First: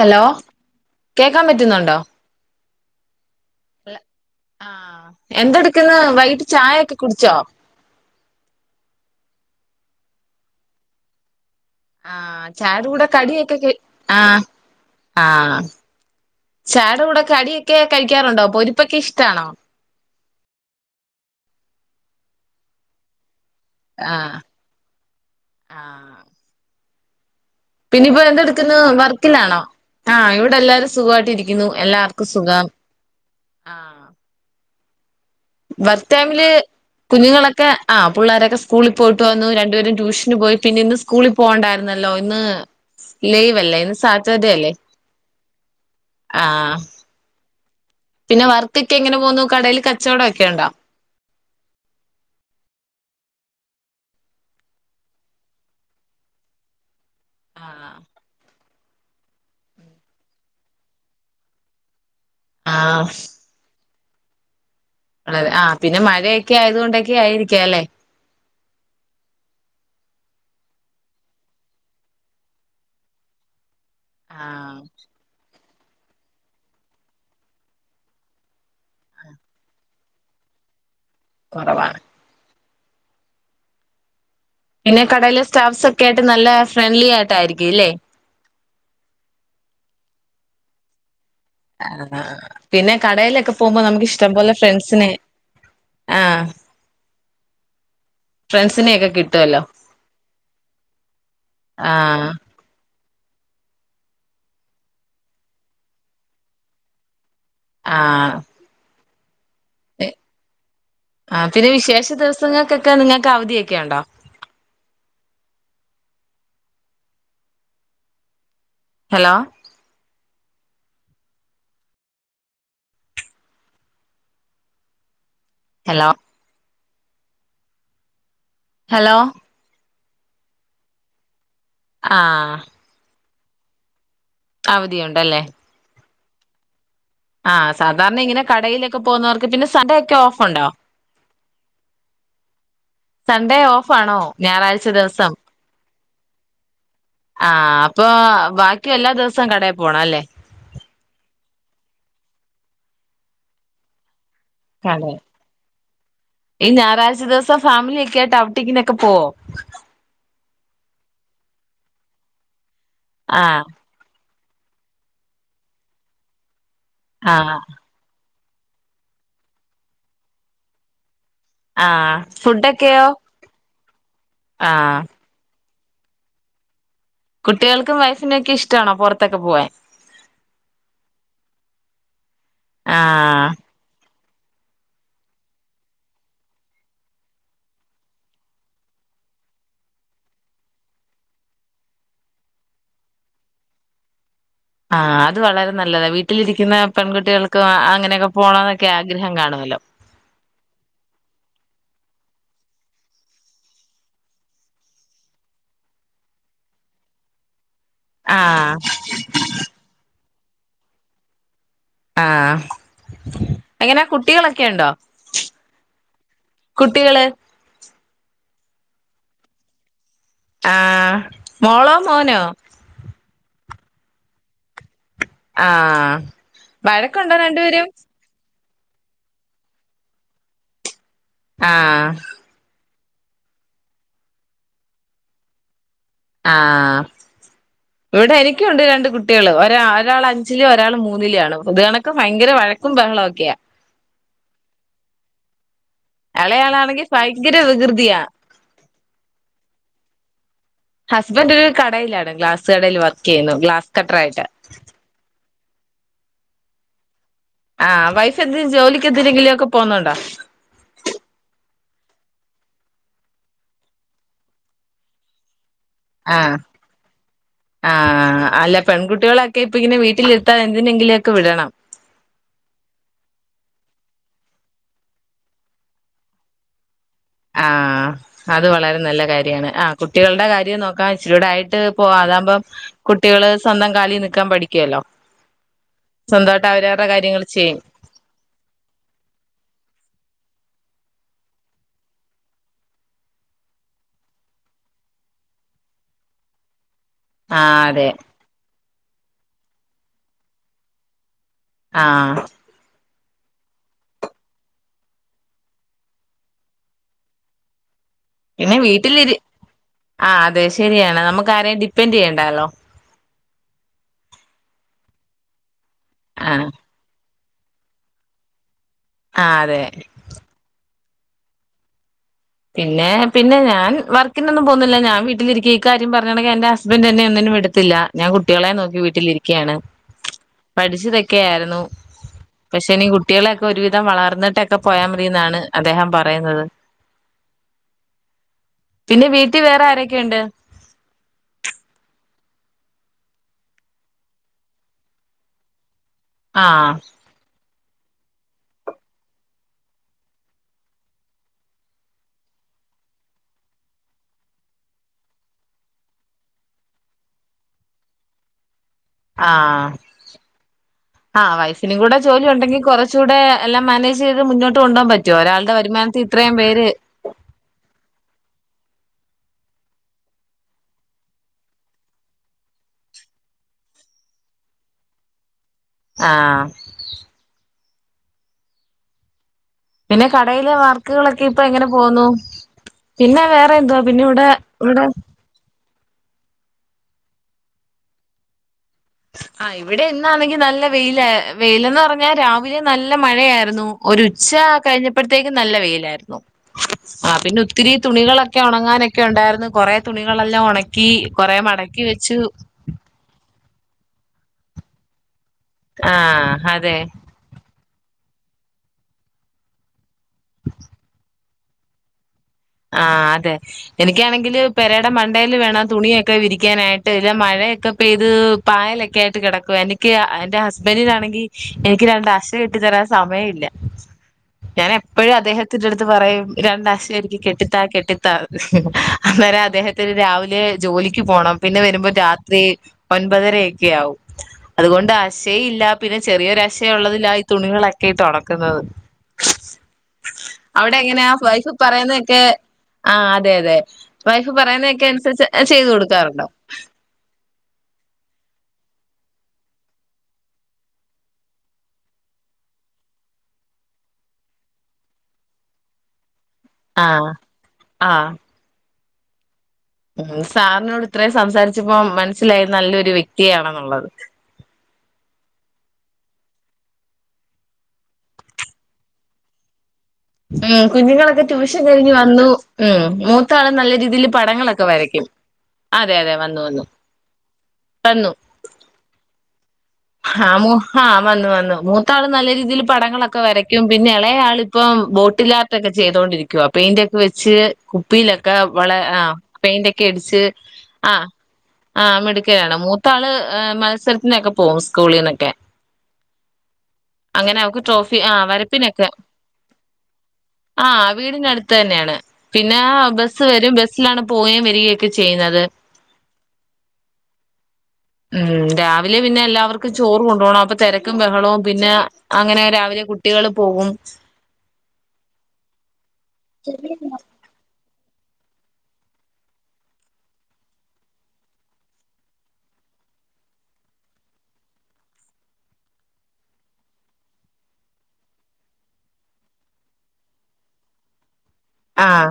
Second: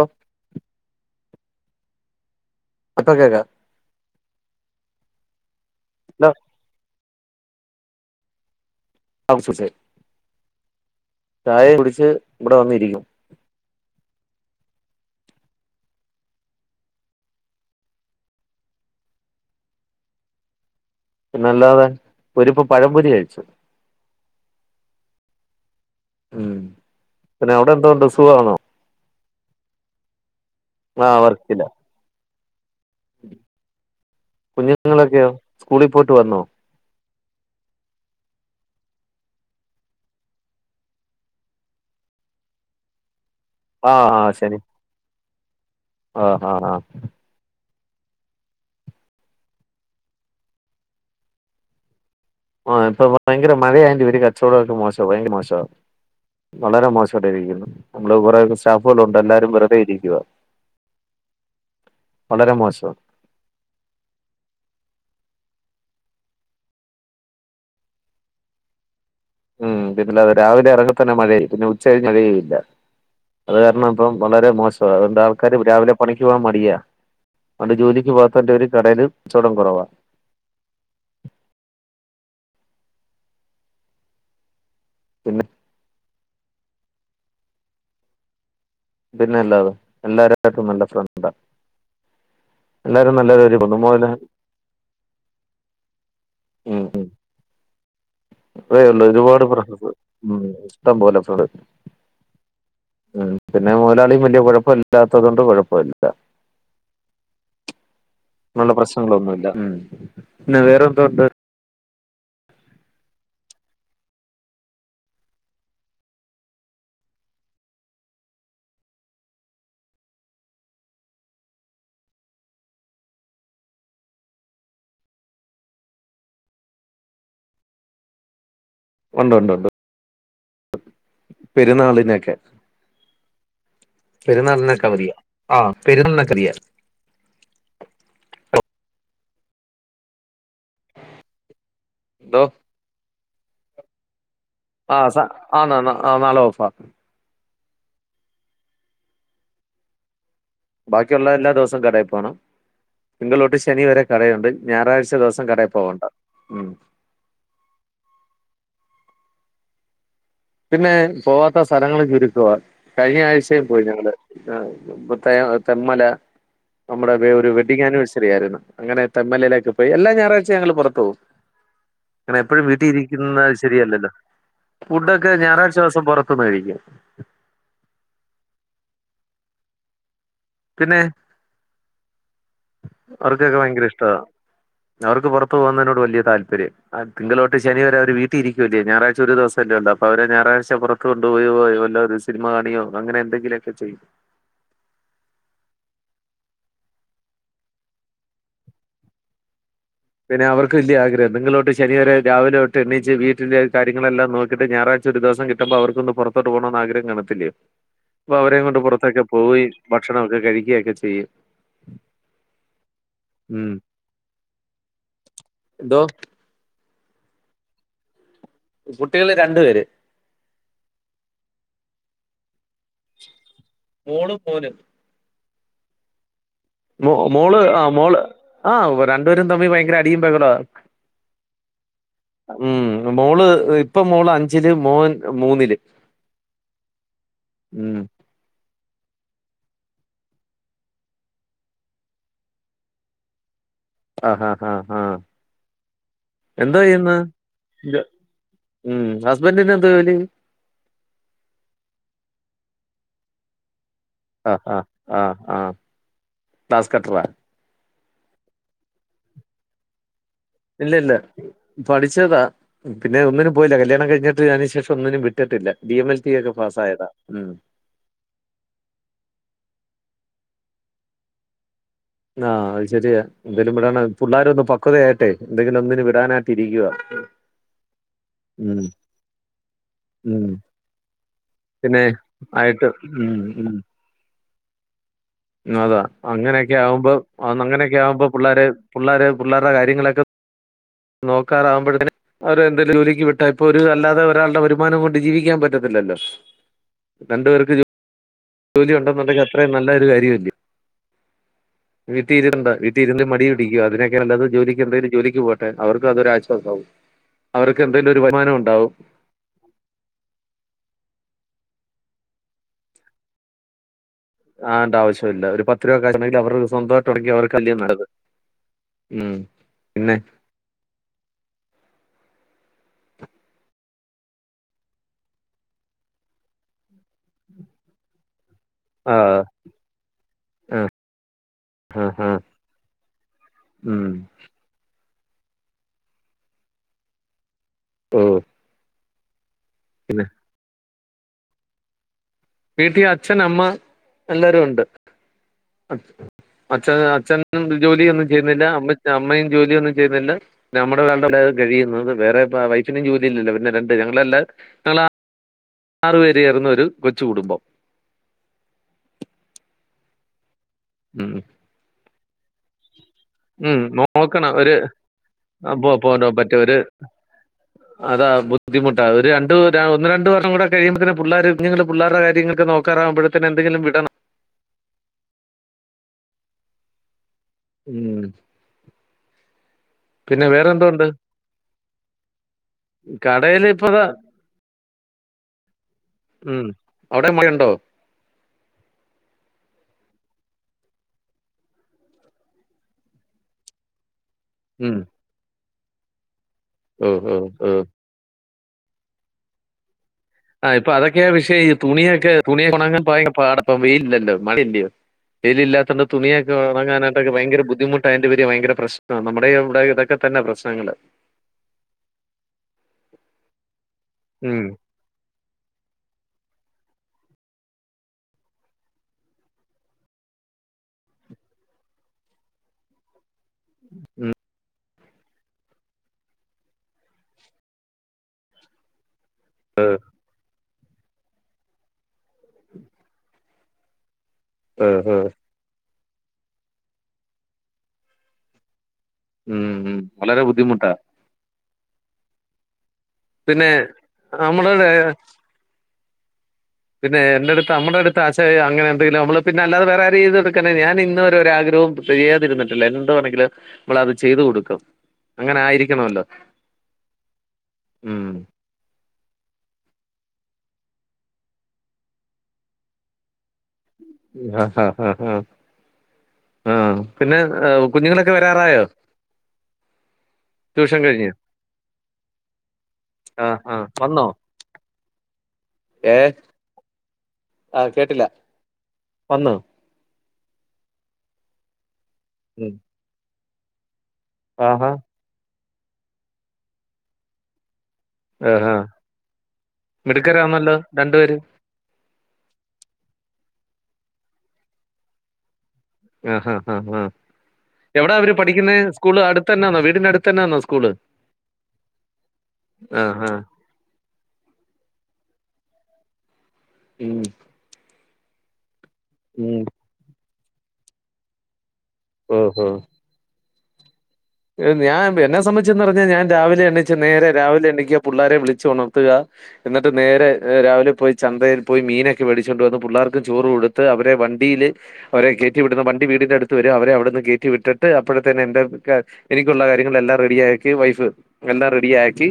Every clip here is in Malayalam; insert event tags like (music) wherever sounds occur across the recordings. ഹലോ കേക്കാൻ പറ്റുന്നുണ്ടോ ഇപ്പോ കേക്കാം ആ എന്തടു- വൈകിട്ട് ചായ ഒക്കെ കുടിച്ചോ (inaudible) ചായ കുടിച്ച് ഇവിടെ വന്നിരിക്കും ആ ആ ചായടെ കൂടെ കടിയൊക്കെ കഴിക്കാറുണ്ടോ പൊരിപ്പൊക്കെ ഇഷ്ടാണോ പിന്നെ അല്ലാതെ പൊരിപ്പ് പഴംപൊരി കഴിച്ചു ആ ആ ഉം പിന്നെ അവിടെ പിന്നെ എന്തോണ്ട് ഇപ്പൊ സുഖാണോ എന്തെട്ക്ക്ന്നു വർ ക്കിലാണോ ആ ന്തല്ലാരും ആ സുഖമായിട്ട് ഇരിക്കുന്നു വർക്കില്ല എല്ലാർക്കും സു സുഖം ആ ഞ്ഞ്ങ്ങളൊക്കെയോ ഭർത്താവിന് കുഞ്ഞുങ്ങളൊക്കെ ആ പുള്ളാരൊക്കെ സ്കൂളിൽ പോയിട്ട് വന്നു രണ്ടുപേരും ട്യൂഷന് പോയി പിന്നെ ഇന്ന് സ്കൂളിൽ പോകണ്ടായിരുന്നല്ലോ ഇന്ന് ലീവല്ലേ ആ ഇന്ന് ആ സാറ്റർഡേ ശനി അല്ലെ ആ ആ ആ പിന്നെ വർക്കൊക്കെ എങ്ങനെ പോകുന്നു കടേല് കച്ചവടം ഒക്കെ ഇണ്ടോ ആ ഇപ്പൊ ഭയങ്കര മഴയായി പേരി കച്ചവടൊക്കെ മോശ ഭയങ്കര മോശ വളരെ മോശ (unintelligible) ആഹ് നമ്മള് കൊറേക്കെ സ് സ്റ്റാഫുകളുണ്ട് എല്ലാരും വെറുതെ ഇരിക്കുക വളരെ മോശമാണ് ആഹ് ആ പിന്നെ മഴയൊക്കെ ആയതുക കൊണ്ടൊക്കെ ആയിരിക്ക അല്ലേ ഉം (unintelligible) അത രാവിലെ ഇറങ്ങ തന്നെ മഴ പിന്നെ ഉച്ചകഴിഞ്ഞ് മഴ ഇല്ല അത് കാരണം ഇപ്പം വളരെ ആഹ് മോശമാണ് അതൊണ്ട് ആൾക്കാര് രാവിലെ പണിക്ക് പോകവാൻ മടിയാ അത് കൊണ്ട് ജോലിക്ക് പോവാത്ത ഒരു കടേല് കച്ചോടം കുറവാ കുറവാണ് പിന്നെ കടയിലെ സ്റ്റാഫ്സ് ഒക്കെ നല്ല ഫ്രണ്ട്ലി ആയിട്ടായിരിക്കുംല്ലേ പിന്നെ അല്ലാതെ എല്ലാരരുായിട്ടും നല്ല ഫ്രണ്ട് ആ പിന്നെ നല്ലൊരു കടയിലൊക്കെ ഒരു പോകുമ്പോ നമുക്ക് പൊതുമോല് ഇഷ്ടം പോലെ ഫ്രണ്ട്സിനെ ആഹ അതേള്ളൂ ഒരുപാട് ഫ്രണ്ട്സ് ഉ ഇഷ്ടം പോലെ (unintelligible) ആഹ് ഉ പിന്നെ മുതലാളിയും വലിയ കുഴപ്പ ഇല്ലാത്തതുകൊണ്ട് കുഴപ്പില്ല ആ ങ്ങളൊന്നുവില്ല ആ പിന്നെ വിശേഷ ദിവസങ്ങൾക്കൊക്കെ നിങ്ങക്ക് അവധിയൊക്കെ ഉണ്ടോ ഹലോ ഹലോ ഹലോ ഉണ്ട് ഉണ്ട് ഉണ്ട് പെരുന്നാളിനൊക്കെ ആഹ് പെരുന്നാളിനൊക്കെ അവധിയാ അവധിയുണ്ടല്ലേ ആ പെരുന്നാളിന് ധിയാ ആ സാധാരണ ഇങ്ങനെ കടയിലൊക്കെ പോകുന്നവർക്ക് പിന്നെ സൺ‌ഡേ ഒക്കെ ഓഫ്ണ്ടോ ന്തോ സൺഡേ ഓഫാണോ ഞായറാഴ്ച ദിവസം ആ നാളെ ഓഫാ ആഹ അപ്പൊ ബാക്കി എല്ലാ ദിവസവും കടയിൽ പോണം അല്ലേ ബാക്കിയുള്ള എല്ലാ ദിവസവും കടയിൽ പോണം നതിങ്കള് തൊട്ട് ശനി വരെ കടയുണ്ട് ഞായറാഴ്ച അതെ ദിവസം കടയിൽ പോവണ്ട ഉം ഈ ഞായറാഴ്ച ദിവസം ഫാമിലിയ ഒക്കെ ആയിട്ട് അവിട്ടിക്കിനൊക്കെ പോവോ പിന്നെ പോവാത്ത സ്ഥലങ്ങൾ ചുരുക്കവാ കഴിഞ്ഞ ആഹ് ആഴ്ചയും പോയി ഞങ്ങള് ആ ഇപ്പെ ത്തെ തെൻ മല നമ്മുടെ വെ ഒരു ആഹ് വെഡി് ആനിവേഴ്സറി ആയിരുന്നു അങ്ങനെ താൻ യിലേക്ക് എല്ല ഞായറാഴ്ച ഞങ്ങള് പുറത്ത പോവും ആഹ് അങ്ങനെ എപ്പോഴും വീട്ടി ഫുഡൊക്കെയോ ഇരിക്കുന്നത് ശരിയല്ലല്ലോ ആഹ് ഫുഡ് ഞായറാഴ്ച ദിവസം പുറത്തുന്നഴിക്കും കുട്ടികൾക്കും വൈഫിനും ഒക്കെ ഇഷ്ടമാണോ പുറത്തൊക്കെ പോവാൻ പിന്നെ ആഹ് അവർക്കൊക്കെ ഭയങ്കര ഇഷ്ട അവർക്ക് പുറത്തു പോകുന്നതിനോട് വലിയ താല്പര്യ തിങ്കളോട്ട് ശനി വരെ അവർ വീട്ടിൽ ഇരിക്കുവല്ലേ ഞായറാഴ്ച ഒരു ദിവസമല്ലേ ഉള്ളോ അപ്പൊ അവരെ ഞായറാഴ്ച പുറത്ത് കൊണ്ടുപോയവോ വല്ല ഒരു സിനിമ കാണിയോ അങ്ങനെ എന്തെങ്കിലുമൊക്കെ ചെയ്യും ആഹ് അത് വളരെ നല്ലതാ വീട്ടിലിരിക്കുന്ന പെൺകുട്ടികൾക്ക് അങ്ങനെയൊക്കെ പോണംന്നൊക്കെ ആഗ്രഹം കാണുല്ലോ പിന്നെ അവർക്ക് വല്യ ആഗ്രഹം തിങ്കളോട്ട് ശനി വരെ രാവിലെ തോട്ട് എണിച്ച് വീട്ടിലെ കാര്യങ്ങളെല്ലാം നോക്കീട്ട് ഞായറാഴ്ച ഒരു ദിവസം കിട്ടുമ്പോ അവർക്കൊന്ന് പൊറത്തോട്ട് പോണൊന്ന് ആഗ്രഹം കാണത്തില്ലെയോ അപ്പൊ അവരേം ആഹ് കൊണ്ട് പൊറത്തൊക്കെ പോയി ഭക്ഷണം കഴിക്കയൊക്കെ ചെയ്യും ആ ഉം എങ്ങനെ കുട്ടികളൊക്കെ ഇണ്ടോ? എന്തോ? കുട്ടികള് കുട്ടികള് രണ്ടു പേര് ആഹ് മോളോ മോനോ മോളും മോനും ആഹ് മോ വഴക്കുണ്ടോ മോള് ആ രണ്ടുപേരും മോള് ആഹ് രണ്ടുപേരും തമ്മി ഭയങ്കര അടിയും ബഹ്ളാ ആഹ് മോള് ഇപ്പ മോള് അഞ്ചില് മോൻ മൂന്നില് ആഹ് ഉം ഇവിടെ എനിക്കുണ്ട് രണ്ട് കുട്ടികള് ഒര ഒരാള് അഞ്ചില് ഒരാള് മൂന്നിലാണ് പൊതു കണക്ക ഭയങ്കര വഴക്കും ബഹളം ഒക്കെയാ ആഹാ ആ എന്താ ഇളയാളാണെങ്കി ചെയ്യന്ന് ഭയങ്കര വികൃതിയാ ഉം ഹസ്ബൻഡിനു എന്താ ജോലി ഹസ്ബൻഡ് ഒരു കടയിലാണ് ഗ്ലാസ് കടയിൽ വർക്ക് ചെയ്യുന്നു ഗ്ലാസ് കട്ടർ ആയിട്ട് ആഹ ആഹ് ആഹ് ആഹ് ഗ്ലാസ്‌ കട്ട്റാ ആ വൈഫ് എന്ത്‌ ജോലിക്ക് എന്തിനെങ്കിലും ഒക്കെ പോവുന്നുണ്ടോ ഇല്ല ഇല്ല പഠിച്ചതാ പിന്നെ ഒന്നിനും പോയില്ല കല്യാണം കഴിഞ്ഞിട്ട് അതിനു ശേഷം ഒന്നിനും വിട്ടിട്ടില്ല ഡി എം എൽ ടി ഒക്കെ ആഹ് പാസ്സായതാ ഉം ആഹ് അല്ല പെൺകുട്ടികളൊക്കെ ഇപ്പം ഇങ്ങനെ വീട്ടില് എന്തിനെങ്കിലെക്കെ വിടണം ആ അത് ശരിയാ എന്തേലും വിടണം പിള്ളോര ഒന്ന് പക്വതയായിട്ടെ എന്തെങ്കിലും ഒന്നന് വിടാനായിട്ട് ഇരിക്കുവ ആ അത് ഉം വളരെ നല്ല കാര്യണ്. ആ കുട്ടികളുടെ ഉം കാര്യം നോക്കാ ഇച്ചിരൂടെ ആയിട്ട് പിന്നെ പോ അതാകുമ്പം ആയിട്ട് കുട്ടികള് സ്വന്തം കാലിൽ നിക്കാൻ പഠി കേലോ അ അങ്ങനെയൊക്കെ ആകുമ്പോ അ ചെയ്യും അങ്ങനെയൊക്കെ ആകുമ്പോ പിള്ളേർ പിള്ളോര് പിള്ളേരുടെ കാര്യങ്ങളൊക്കെ നോക്കാറാാവുമ്പോഴത്തന് അവര് എന്തേലും ജോലിക്ക് വിട്ടാ ഇപ്പൊ ഒരു അല്ലാതെ ഒരാളുടെ വരുമാനം കൊണ്ട് ജീവിക്കാൻ പറ്റത്തില്ലല്ലോ ആ രണ്ടുപേർക്ക് അതെ ജോലി ഉണ്ടെന്നുണ്ടെങ്കിൽ അത്രയും നല്ല ഒരു കാര്യമല്ലേ വി ആഹ് തീതിരന്താ വി രുന്ന് മടി പിടിക്ക അതിനൊക്കെ അല്ലത് ജോലിക്ക് എന്തെങ്കും ജോലിക്ക് പോട്ടെ അവർക്ക് എന്തെങ്കിലും ആശ്വാസം ആവും അവർക്ക് എന്തെങ്കിലും ഒരു വരുമാനം ഉണ്ടാവും വീട്ടിലിര് അ അതെ ശരിയാണ് നമുക്ക് ആരെയും ഡിപ്പെൻഡ് ചെയ്യണ്ടല്ലോ ആ ആവശ്യം ഇല്ല ഒരു പത്ത് ആഹ് (unintelligible) (unintelligible) മ്മ് ആഹ് അതെ പിന്നെ പിന്നെ പിന്നെ ഞാ വർക്കിനൊന്നും പോന്നുന്നില്ല ഞാൻ വീട്ടിരിക്ക ഈ കാര്യം പറഞ്ഞുണെങ്കിൽ എൻന്റെ ഹസ്ബൻഡ് എന്നന്നെ ഒന്നിനും വിടത്തില്ല കുട്ടികളെ നോക്കി ആ വീട്ടിലിരിക്കയാണ് ആ പഠിച്ചതൊക്കെയ ആയിരുന്നു ആ ആ പക്ഷെ ഇനി കുട്ടികളെയൊക്കെ ഒരുവിധം ഉം വളർന്നിട്ടൊക്കെ പോയാമ ന്നാണ് അദ്ദേഹം പറയുന്നത് ആഹ പിന്നെ വീട്ട ട്ടി വേറെ ആരൊക്കെ ഉണ്ട് വീട്ടിൽ അച്ഛൻ അമ്മ എല്ലാരും ഉണ്ട് അ ആഹ് അഛന അച്ഛൻ ജോലിയ ഒന്നും ചെയ്യുന്നില്ല അമ്മ അമ്മയും ജോലിയൊന്നും ചെയ്യുന്നില്ല നമ്മുടെളുടെവിടെ കഴിയുന്നത് വേറെ വൈഫിനും ജോലില്ല പിന്നെ രണ്ട് ഞങ്ങളല്ല ആറ പേര് ചേർന്നൊരു കൊച്ചുകുടുംബം ആഹ ഉം ആഹ വൈഫിനും കൂടെ ജോലി ഉണ്ടെിൽ കുറച്ച് കൂടെ ഉം എല്ലാം മാനേജ് ചെയ്ത് നോക്കണം മുന്നോട്ട് കൊണ്ടുപോൻ പറ്റുമോ ഒരാളുടെ അപ്പൊ പോകാൻ വരുമാനത്തിൽ ഇത്രയും പറ്റും ഒരു പേര് അതാ ബുദ്ധിമുട്ടാ ഒരു രണ്ടു ഒന്ന് രണ്ടു വർഷം കൂടെ കഴിയുമ്പത്തന്നെ പിള്ളോര്ങ്ങള്ൾ പിള്ളേരുടെ കാര്യങ്ങൾക്കെ നോക്കാറാകുമ്പഴത്തന്നെ എന്തെങ്കിലും വിടണം ആ ഉം പിന്നെ വേറെ കടയിലെ എന്തോ ഉണ്ട് വർക്കുകളൊക്കെ ഇപ്പൊ എങ്ങനെ പോന്നു പിന്നെ കടയിൽ വേറെ ഇപ്പൊ എന്തവാ ദാ, പിന്നെ ഇവിടെ ഇവിടെ ഉം അവിടെ മഴണ്ടോ ആ ഇവിടെ ഇന്നാണെങ്കി നല്ല വെയില വെയിലന്ന് പറഞ്ഞാൽ രാവിലെ നല്ല മഴയായിരുന്നു ഒരു പക്ഷേ ആ ഉം. കഴിഞ്ഞപ്പഴത്തേക്കും നല്ല വെയിലായ്ര്ന്നു ഓ ആ ഓ പിന്നെ ഓ ഒത്തിരി തുണികളൊ ക്കി ഒണങ്ങാനോക്കെ ഉണ്ടായിര്ന്നു കോറെ ആ ഇപ്പോ അതോക്കെയാ വിഷയ ഈ തുണിയോക്കെ വെച്ചു തുണിയെഉണങ്ങാൻ ഭയകര പാട ഇപ്പം വെയിൽല്ലല്ലോ മഴയല്ലയോ വെയിൽല്ലാതോണ്ട് തുണിയോക്കെ ആഹ് അതെ ഉണങ്ങാനായിട്ടോകെ ഭയങ്കര ബുദ്ധിമു അതിന്റെ പേര് ഭയങ്കര പ്രശ്നാണ് നമ്മുടെ ഇവിടെ ഇതോക്കെ തന്നെ പ്രശ്നങ്ങള് ആ അതെ എനിക്കാണെങ്കിൽ ഉം. പെരെടെ മണ്ടെയിൽ വേണം തുണിയോക്കെ വിരി ക്കാനായിട്ട് ഇല്ല മഴയെക്കെ പെയ്ത് പായലോക്കെ ആയിട്ട് കിടക്കും എനിക്ക് എന്റെ ഹസ്ബെന്റിനാണെങ്കിൽ എനിക്ക് രണ്ട് അശ കെട്ടി തരാൻ സമയം ഇ ല്ല ഞാന ഇപ്പഴും അദ്ദേഹത്തിന്റെറ അടുത്ത് പറയും രണ്ടാശ എനിക്ക് കെട്ട് കെട്ടിത്താ കെട്ടിത്താ എന്നു അന്നെരം അദ്ദേഹത്തിന് രാവിലെ ജോലിക്ക് പോണം പിന്നെ വരുമ്പോ രാത് ത്രി ഒൻപതര ആയി ക്കെയാവും ഓ, അതുകൊണ്ട് ഓ. അശയില്ലാ പിന്നെ ചെറിയൊരശയുള്ളതിലായി ഈ തുണികളൊക്കി ട്ടൊണക്കുന്നത് ഉം ഉം വളരെ ബുദ്ധിമുട്ടാ പറയുന്നേക്കെ ആ അതെ പിന്നെ അതെ വൈഫ് നമ്മുടെ പറയുന്നതൊക്കെ അനുസരിച്ച് ചെയ്തു കൊടു ക്കാറുണ്ടോ പിന്നെ എന്റടുത്ത് നമ്മുടെ അടുത്ത് ആശയോ അങ്ങനെ എന്തെങ്കിലും നമ്മള് പിന്നെ അല്ലാതെ വേറെ ആരെയ്തൊടുക്കാനാ ഞാൻ ഇന്ന് വരെ ഒരാഗ്രഹോം ചെയ്യാതിരുന്നിട്ടില്ല എന്ത് വാണെങ്കിലും മ്മളത് ചെയ്ത് കൊടുക്കും അങ്ങനെ ആയിരിക്കണോല്ലോ ആ ആ ഉം സാറിനോട് ഇത്രയും സംസാരിച്ചപ്പോ മനസ്സിലായി നല്ലൊരു വ്യക്തിയാണെന്നുള്ളത് ഉം ഹ ഹ ഹ ഹ ആ പിന്നെ കുഞ്ഞുങ്ങളൊക്കെ വരാറായോ ഉംഹ് ട്യൂഷൻ കഴിഞ്ഞ് കുഞ്ഞുങ്ങളൊക്കെ ട്യൂഷ കഴിഞ്ഞ് വന്നു ഉംഹ് ആ മൂത്താള് ആ നല്ല വന്നോ രീതില് പടങ്ങളൊക്കെ വരയ്ക്കും അതെ അതെ വന്നു വന്ന് ആഹ്ആ കേട്ടില്ല വന്നോ ഹാ മൂ ഹാ വന്ന് വന്നു മൂത്ത് ഇത്താള് ഉം നല്ലരീതില് പടങ്ങളൊക്കെ ക്കെരയ്ക്കും പിന്നെ എളേയാളിപ്പം ആഹാ ബോട്ടിലാർ ഇതൊക്കെ ചെയ്തോണ്ടിരിക്കുവാ പെയിന്റെക്കെ വെച്ച് കുപ്പിയിലേക്കെ ആഹാ വള് ആഹ് പെയിന്റ് ഒക്കെ അടിച്ച് മിടുക്കരാന്നല്ലോ ആ രണ്ടുപേരും ആ മിടുക്കിയാണ്‌ മൂത്താള് ആഹ് മത്സരത്തിനൊക്കെ പോ സ്കൂളീന്നെക്കെ ആഹാ ആ ഹാ ഹാ ഹാ അങ്ങനെ അവക്ക് എവിടാ ട്രോഫി അവര് ആഹ്ആ പഠിക്കുന്നത് വരപ്പിനെക്കെ സ്കൂള് അടുത്ത് തന്നെയാന്നോ വീടിന്റെ അടുത്ത് തന്നെയാന്നോ സ്കൂള് ആഹ വീടിന്റെടുത്ത് തന്നെയാണ് പിന്നെ ആ ബസ് വരും ബസിലാണ് പോവേം വരികയൊക്കെ ക്ക് ചെയ്യുന്നത് ഉംഹ് ഉംഹ് രാവീ പിന്നെ എല്ലാവർക്കും ചോറു കൊട് പൊണോ അപ്പ തെരക്കും ബഹളേം പിന്നെ അങ്ങനെ ഓഹോ രാവിലെ കുട്ടേള് പോവും. ഞാൻ എന്നെ സംബന്ധിച്ചന്ന് പറഞ്ഞാ ഞാൻ രാവിലെ എണീച്ചു നേരെ രാവിലെ എണീക്കും. പുള്ളേരെ വിളിച്ച് ഉണർത്തുക എന്നിട്ട് നേരെ രാവിലെ പോയി ചന്തയിൽ പോയി മീനൊക്കെ മേടിച്ചുകൊണ്ട് വന്ന് പിള്ളേർക്കും ചോറ് കൊടുത്ത് അവരെ വണ്ടിൽ അവരെ കയറ്റി വിടുന്ന വണ്ടി വീടിന്റെ അടുത്ത് വരാ അവരെ അവിടെന്നു കേറ്റി വിട്ടിട്ട് അപ്പോഴത്തന്നെ എന്റെ എനിക്കുള്ള കാര്യങ്ങളല്ലാം റെഡിയാക്കി വൈഫ് എല്ലാം ആ റെഡിയാക്കി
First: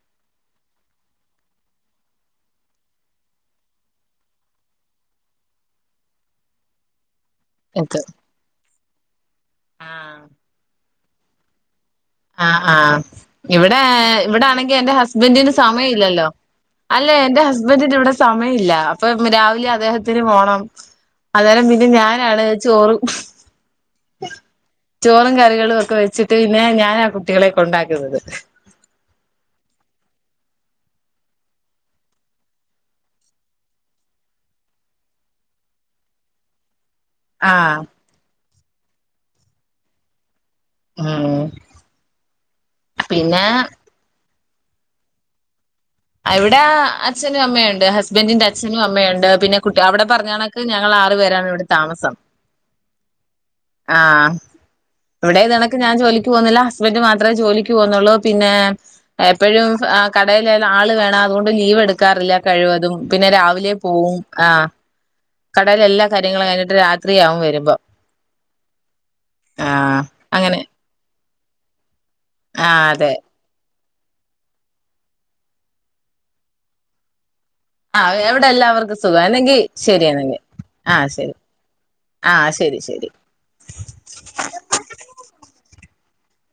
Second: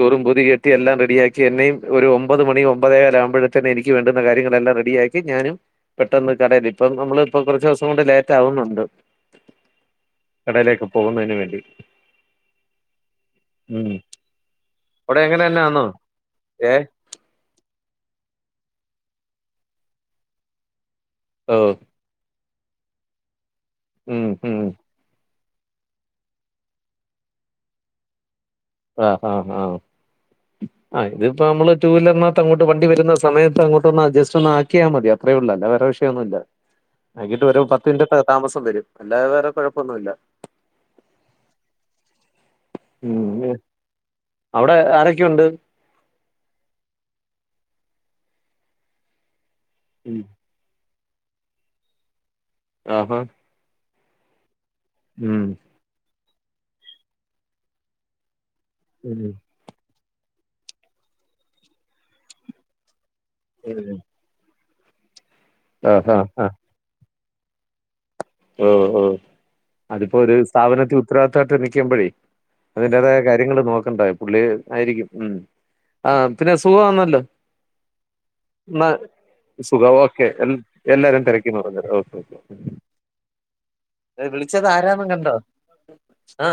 ചൂറും പുതി കെട്ടി എല്ലാം റെഡിയാക്കി എന്നെയും ഒരു ഒമ്പത് മണി ഒമ്പതേകാല ആകുമ്പോഴത്തെന് എനിക്ക് വേണ്ടുന്ന കാര്യങ്ങളെല്ലാം റെഡിയാക്കി ഞാനും പെട്ടെന്ന് കടയിൽ ഇപ്പം നമ്മള് ഇപ്പൊ കുറച്ച് ദിവസം കൊണ്ട് എത്തും ലേറ്റ് ആവുന്നുണ്ട്. കടയിലേക്കും. പോകുന്നയിന് വേണ്ടി ആ ആ ഇവിടെ ഉം. ഇവിടെ ആണെങ്കി എന്റെ അവിടെ അങ്ങനെ ഹസ്ബൻറിന് തന്നെയാന്നോ സമയ ഇല്ലല്ലോ ഏ അല്ലെ എന്റെ ഹസ്ബൻറിന്റെ ഇവിടെ സമയം ഇല്ല ഇപ്പം രാവിലെ അദ്ദേഹത്തിന് പോണം ഓ അന്നേരം പിന്നെ ഞാനാണ് ചോറും ഉം ഉം ട്ട്യോളോ ക്കെ വെച്ചിട്ട് പിന്നെ ഞാനാ കുട്ടികളെ കൊണ്ടാക്കുന്നത് ആഹ് ആഹ് ആ ആ ഇതിപ്പോ മ്മള് ടു വീലർനാത്ത് അങ്ങോട്ട് വണ്ടി വരുന്ന സമയത്ത് അങ്ങോട്ടൊന്ന് അഡ്ജസ്റ്റ് ഒന്ന് ആക്കിയാ മതി അത്രേ ഉള്ളൂ. അതാ വേറെ വിഷയൊന്നുല്ല. ആക്കിട്ട് ഒരു ആഹ് പത്ത് മിനിറ്റത്തെ താമസം വരും അല്ലാതെ വേറെ കൊഴപ്പൊന്നുല്ല ആ ഉം പിന്നെ ഉം. അവിടെ ആരൊക്കെയുണ്ട് അവിടെ അച്ഛനും അമ്മയുണ്ട് ഹസ്ബൻറിിന്റെ അച്ഛനും അമ്മയുണ്ട് പിന്നെ കുട്ടി അവിടെ ഉം. പറഞ്ഞ കണക്ക് ഞങ്ങളാ രണ്ടുപേരാണ് ഇവിടെ താമസം ആ ഹ ആ എവിടെ (unintelligible) ഞാൻ ജോലിക് ക്ക് പോന്നില്ല ഹസ്ബന്റ് മാത്രേ ജോലിക്ക് പോന്നൊള്ളൂ പിന്നെ ഉം എപ്പഴും ആ കടേല് ആള് വേണം അതുകൊണ്ട് ലീവ് എടുക്കാറില്ല കഴിവതും പിന്നെ രാവിലെ ഉം. പോവും ആ കടേലെ എല്ലാ ആഹാ കാര്യങ്ങളും കഴിഞ്ഞിട്ട് രാത് ത്രിയാകും വരുമ്പം മ് മ് അതിപ്പൊ ഒരു അങ്ങനെ സ്ഥാപനത്തി ഉത്തരവാദിത്തായിട്ട് നിക്കുമ്പഴേ ആഹ് അതെ അതിന്റേതായ കാര്യങ്ങൾ നോക് ണ്ടായി പുള്ളി ആയിരിക്കും ഉം ആ പിന്നെ സുഖമാന്നല്ലോ ആ എവിടെ എന്നാ എല്ലാവർക്കും സുഖം എന്നിങ്കി സുഖം ശരി ഓക്കെ എന്നിങ്കി ആ എല്ലാരും ശെരി തിരക്കിന്ന് പറഞ്ഞല്ലോ ഓക്കെ ആ ശെരി ശെരി ഏ വിളിച്ചത് ആരാന്ന കണ്ടോ ആ